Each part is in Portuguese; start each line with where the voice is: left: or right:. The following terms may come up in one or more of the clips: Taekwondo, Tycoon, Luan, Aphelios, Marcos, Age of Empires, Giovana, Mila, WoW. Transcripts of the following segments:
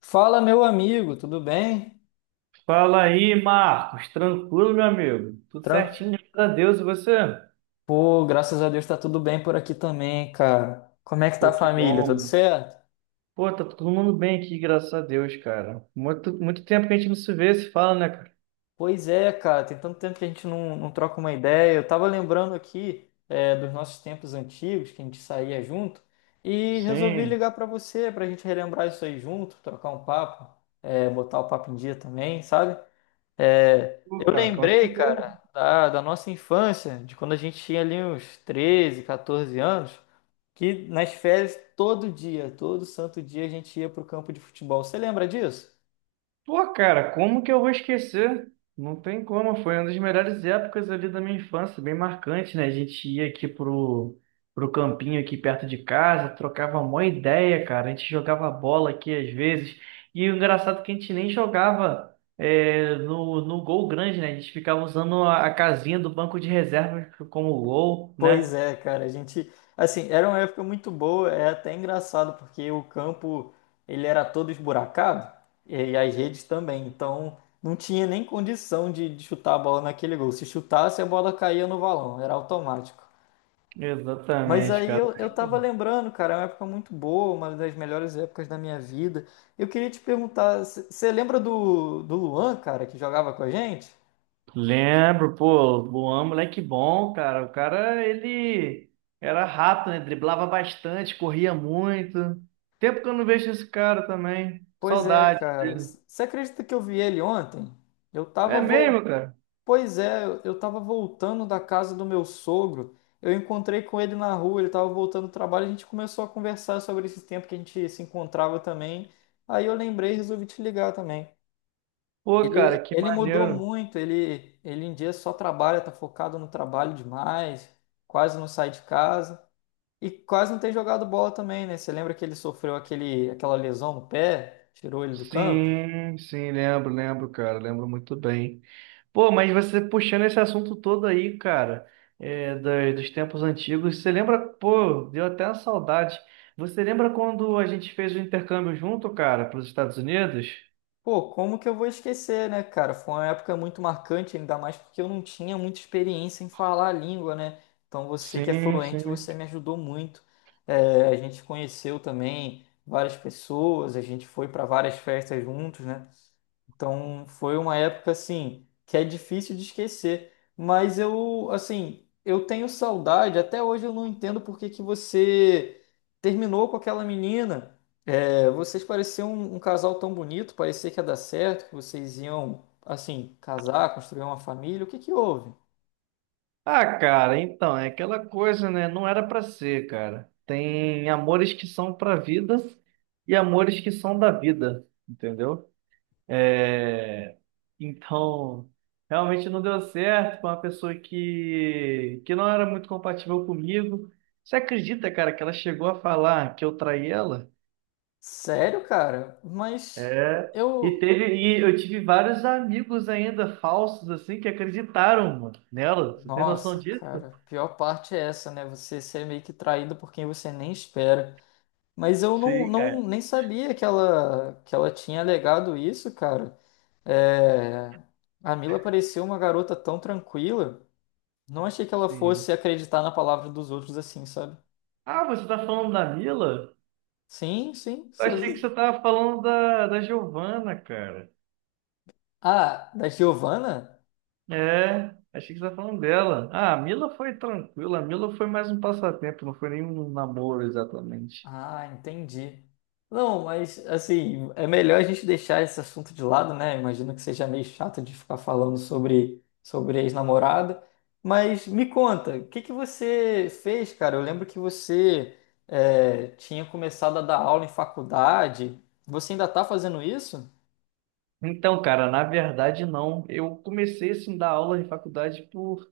left: Fala, meu amigo, tudo bem?
right: Fala aí, Marcos. Tranquilo, meu amigo? Tudo
left: Tran...
right: certinho, graças a Deus. E você?
left: Pô, graças a Deus tá tudo bem por aqui também, cara. Como é que tá a
right: Pô, que
left: família?
right: bom,
left: Tudo
right: mano.
left: certo?
right: Pô, tá todo mundo bem aqui, graças a Deus, cara. Muito, muito tempo que a gente não se vê, se fala, né, cara?
left: Pois é, cara, tem tanto tempo que a gente não troca uma ideia. Eu tava lembrando aqui, dos nossos tempos antigos, que a gente saía junto, e resolvi
right: Sim.
left: ligar pra você, pra gente relembrar isso aí junto, trocar um papo, botar o papo em dia também, sabe? É,
right: Pô,
left: eu
right: cara, com
left: lembrei,
right: certeza.
left: cara, da nossa infância, de quando a gente tinha ali uns 13, 14 anos. Que nas férias, todo dia, todo santo dia, a gente ia pro campo de futebol. Você lembra disso?
right: Pô, cara, como que eu vou esquecer? Não tem como, foi uma das melhores épocas ali da minha infância, bem marcante, né? A gente ia aqui pro, pro campinho aqui perto de casa, trocava uma ideia, cara. A gente jogava bola aqui às vezes. E o engraçado é que a gente nem jogava no gol grande, né? A gente ficava usando a casinha do banco de reservas como gol,
left: Pois
right: né?
left: é, cara, a gente, assim, era uma época muito boa, é até engraçado, porque o campo, ele era todo esburacado, e as redes também, então não tinha nem condição de chutar a bola naquele gol. Se chutasse, a bola caía no valão, era automático. Mas
right: Exatamente,
left: aí
right: cara.
left: eu tava lembrando, cara, é uma época muito boa, uma das melhores épocas da minha vida. Eu queria te perguntar, você lembra do Luan, cara, que jogava com a gente?
right: Lembro, pô, Luan, moleque bom, cara. O cara, ele era rápido, né? Driblava bastante, corria muito. Tempo que eu não vejo esse cara também.
left: Pois é,
right: Saudade
left: cara.
right: dele.
left: Você acredita que eu vi ele ontem? Eu tava
right: É
left: vol...
right: mesmo, cara?
left: Pois é, eu tava voltando da casa do meu sogro. Eu encontrei com ele na rua, ele tava voltando do trabalho, a gente começou a conversar sobre esse tempo que a gente se encontrava também. Aí eu lembrei e resolvi te ligar também.
right: Pô,
left: Ele,
right: cara, que
left: ele mudou
right: maneiro.
left: muito, ele em dia só trabalha, tá focado no trabalho demais, quase não sai de casa e quase não tem jogado bola também, né? Você lembra que ele sofreu aquela lesão no pé, tirou ele do campo?
right: Sim, sim, lembro, lembro, cara, lembro muito bem. Pô, mas você puxando esse assunto todo aí, cara, dos tempos antigos, você lembra, pô, deu até uma saudade. Você lembra quando a gente fez o intercâmbio junto, cara, para os Estados Unidos?
left: Pô, como que eu vou esquecer, né, cara? Foi uma época muito marcante, ainda mais porque eu não tinha muita experiência em falar a língua, né? Então você que é
right: Sim,
left: fluente,
right: sim.
left: você me ajudou muito. A gente conheceu também várias pessoas, a gente foi para várias festas juntos, né? Então foi uma época assim que é difícil de esquecer, mas eu assim, eu tenho saudade, até hoje eu não entendo por que que você terminou com aquela menina. Vocês pareciam um casal tão bonito, parecia que ia dar certo, que vocês iam assim casar, construir uma família. O que que houve?
right: Ah, cara, então, é aquela coisa, né? Não era pra ser, cara. Tem amores que são pra vida e amores que são da vida, entendeu? É... Então, realmente não deu certo com uma pessoa que não era muito compatível comigo. Você acredita, cara, que ela chegou a falar que eu traí ela?
left: Sério, cara? Mas
right: É,
left: eu
right: e eu tive vários amigos ainda falsos, assim, que acreditaram, mano, nela. Você tem noção
left: Nossa,
right: disso?
left: cara, a pior parte é essa, né? Você ser meio que traído por quem você nem espera. Mas eu não,
right: Sim,
left: não
right: cara.
left: nem sabia que ela tinha alegado isso, cara. É, a Mila parecia uma garota tão tranquila. Não achei que ela
right: Sim.
left: fosse acreditar na palavra dos outros assim, sabe?
right: Ah, você tá falando da Mila?
left: Sim, sim.
right: Eu achei que você tava falando da, da Giovana, cara.
left: Ah, da Giovanna?
right: É, achei que você tava falando dela. Ah, a Mila foi tranquila, a Mila foi mais um passatempo, não foi nem um namoro exatamente.
left: Ah, entendi. Não, mas assim, é melhor a gente deixar esse assunto de lado, né? Imagino que seja meio chato de ficar falando sobre ex-namorada. Mas me conta, o que que você fez, cara? Eu lembro que você tinha começado a dar aula em faculdade. Você ainda tá fazendo isso?
right: Então, cara, na verdade não. Eu comecei assim a dar aula de faculdade por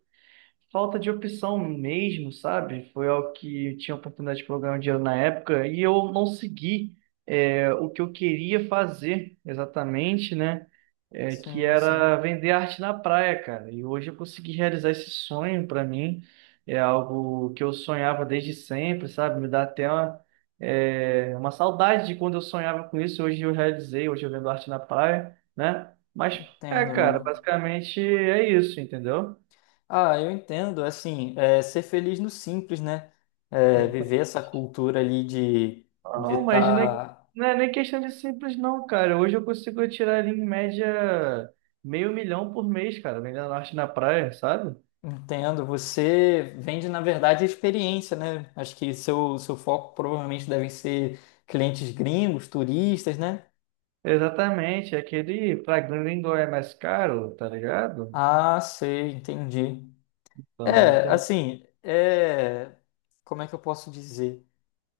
right: falta de opção mesmo, sabe? Foi algo que eu tinha oportunidade de programar dinheiro na época e eu não segui o que eu queria fazer exatamente, né? Que
left: Sim, sim.
right: era vender arte na praia, cara. E hoje eu consegui realizar esse sonho para mim. É algo que eu sonhava desde sempre, sabe? Me dá até uma saudade de quando eu sonhava com isso. Hoje eu realizei, hoje eu vendo arte na praia, né? Mas
left: Entendo,
right: cara,
left: mano.
right: basicamente é isso, entendeu?
left: Ah, eu entendo. Assim, ser feliz no simples, né? Viver essa cultura ali de
right: Ah,
left: de
right: não, mas não é,
left: estar.
right: não é nem questão de simples, não, cara. Hoje eu consigo tirar ali em média meio milhão por mês, cara, vendendo norte na praia, sabe?
left: Entendo. Você vende, na verdade, a experiência, né? Acho que seu foco provavelmente devem ser clientes gringos, turistas, né?
right: Exatamente, é aquele pra grande gringo é mais caro, tá ligado?
left: Ah, sei, entendi.
right: Então,
left: É,
right: então...
left: assim, é... como é que eu posso dizer?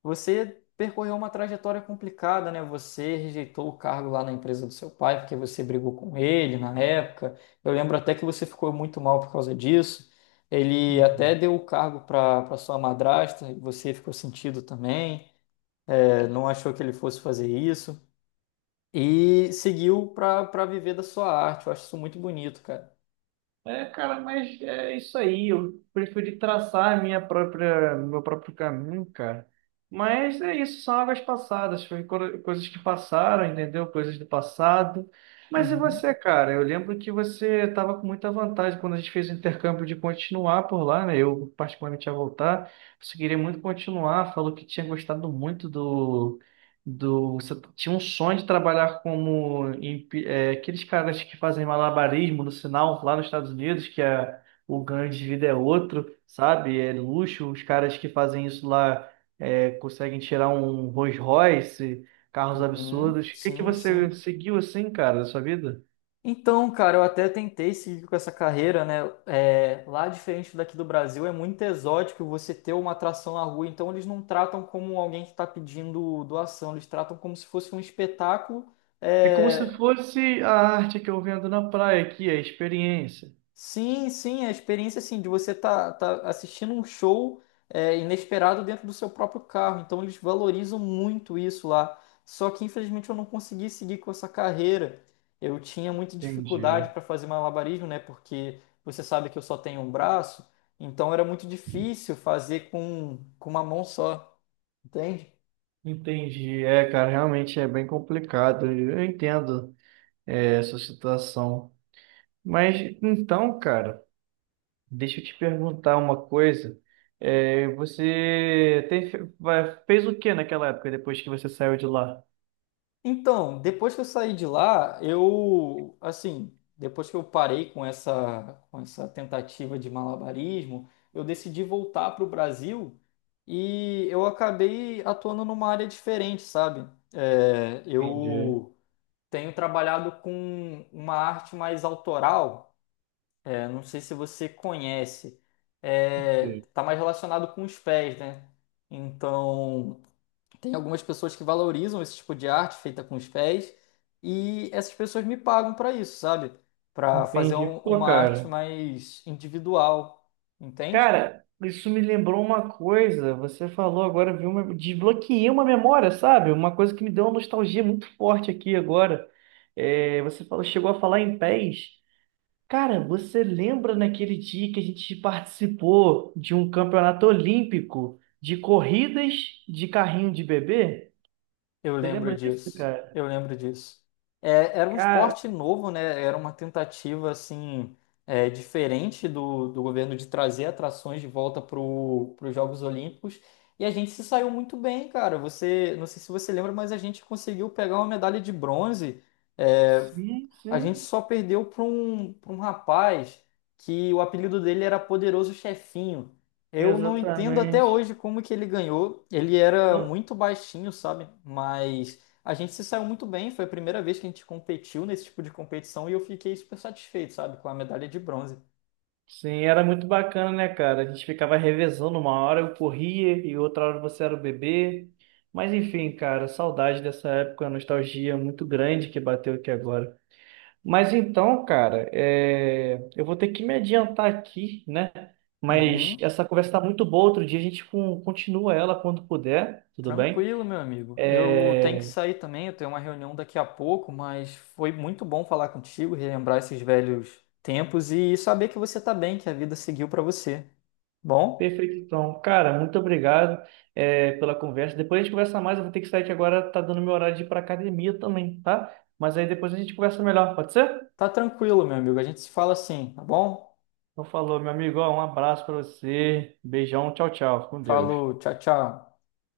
left: Você percorreu uma trajetória complicada, né? Você rejeitou o cargo lá na empresa do seu pai porque você brigou com ele na época. Eu lembro até que você ficou muito mal por causa disso. Ele até
right: Uhum.
left: deu o cargo para sua madrasta e você ficou sentido também. Não achou que ele fosse fazer isso e seguiu para viver da sua arte. Eu acho isso muito bonito, cara.
right: É, cara, mas é isso aí. Eu preferi traçar a minha própria, meu próprio caminho, cara. Mas é isso, são águas passadas, foi coisas que passaram, entendeu? Coisas do passado. Mas e
left: Uhum,
right: você, cara? Eu lembro que você estava com muita vantagem quando a gente fez o intercâmbio de continuar por lá, né? Eu particularmente ia voltar. Você queria muito continuar, falou que tinha gostado muito do você tinha um sonho de trabalhar como aqueles caras que fazem malabarismo no sinal lá nos Estados Unidos, o ganho de vida é outro, sabe? É luxo. Os caras que fazem isso lá conseguem tirar um Rolls Royce, carros
left: uhum,
right: absurdos. O que que
left: sim, sim.
right: você seguiu assim, cara, da sua vida?
left: Então, cara, eu até tentei seguir com essa carreira, né? Lá, diferente daqui do Brasil, é muito exótico você ter uma atração na rua. Então, eles não tratam como alguém que está pedindo doação, eles tratam como se fosse um espetáculo.
right: É como se
left: é,
right: fosse a arte que eu vendo na praia aqui, é a experiência.
left: Sim, sim, a experiência assim de você tá, tá assistindo um show inesperado dentro do seu próprio carro. Então eles valorizam muito isso lá. Só que infelizmente eu não consegui seguir com essa carreira. Eu tinha muita
right: Entendi.
left: dificuldade para fazer malabarismo, né? Porque você sabe que eu só tenho um braço, então era muito difícil fazer com uma mão só, entende?
right: Entendi. É, cara, realmente é bem complicado. Eu entendo. Essa situação. Mas então, cara, deixa eu te perguntar uma coisa. É, você tem, fez o que naquela época depois que você saiu de lá?
left: Então, depois que eu saí de lá, eu, assim, depois que eu parei com essa, tentativa de malabarismo, eu decidi voltar para o Brasil e eu acabei atuando numa área diferente, sabe? É,
right: Entendi.
left: eu tenho trabalhado com uma arte mais autoral, não sei se você conhece,
right: Sim.
left: tá mais relacionado com os pés, né? Então. Tem algumas pessoas que valorizam esse tipo de arte feita com os pés e essas pessoas me pagam para isso, sabe? Para fazer
right: Entendi. Pô,
left: uma arte
right: cara.
left: mais individual, entende?
right: Cara, isso me lembrou uma coisa. Você falou agora, viu? Desbloqueei uma memória, sabe? Uma coisa que me deu uma nostalgia muito forte aqui agora. É, você falou, chegou a falar em pés. Cara, você lembra naquele dia que a gente participou de um campeonato olímpico de corridas de carrinho de bebê?
left: Eu
right: Você
left: lembro
right: lembra disso,
left: disso.
right: cara?
left: Eu lembro disso. Era um
right: Cara,
left: esporte novo, né? Era uma tentativa assim diferente do governo de trazer atrações de volta para os Jogos Olímpicos. E a gente se saiu muito bem, cara. Você, não sei se você lembra, mas a gente conseguiu pegar uma medalha de bronze. É,
right: sim,
left: a gente
right: sim,
left: só perdeu para um rapaz que o apelido dele era Poderoso Chefinho. Eu não entendo até
right: exatamente.
left: hoje como que ele ganhou. Ele era
right: No-
left: muito baixinho, sabe? Mas a gente se saiu muito bem. Foi a primeira vez que a gente competiu nesse tipo de competição e eu fiquei super satisfeito, sabe? Com a medalha de bronze.
right: Sim, era muito bacana, né, cara? A gente ficava revezando, uma hora eu corria e outra hora você era o bebê. Mas enfim, cara, saudade dessa época, nostalgia muito grande que bateu aqui agora. Mas então, cara, eu vou ter que me adiantar aqui, né? Mas
left: Uhum.
right: essa conversa tá muito boa. Outro dia a gente continua ela quando puder, tudo bem?
left: Tranquilo, meu amigo. Eu tenho que
right: É,
left: sair também. Eu tenho uma reunião daqui a pouco, mas foi muito bom falar contigo, relembrar esses velhos tempos e saber que você tá bem, que a vida seguiu pra você. Bom?
right: Perfeito, então. Cara, muito obrigado, pela conversa. Depois a gente conversa mais. Eu vou ter que sair que agora tá dando meu horário de ir pra academia também, tá? Mas aí depois a gente conversa melhor, pode ser?
left: Tá tranquilo, meu amigo. A gente se fala assim, tá bom?
right: Então falou, meu amigo. Ó, um abraço pra você. Beijão, tchau, tchau. Fica com Deus.
left: Falou, tchau, tchau.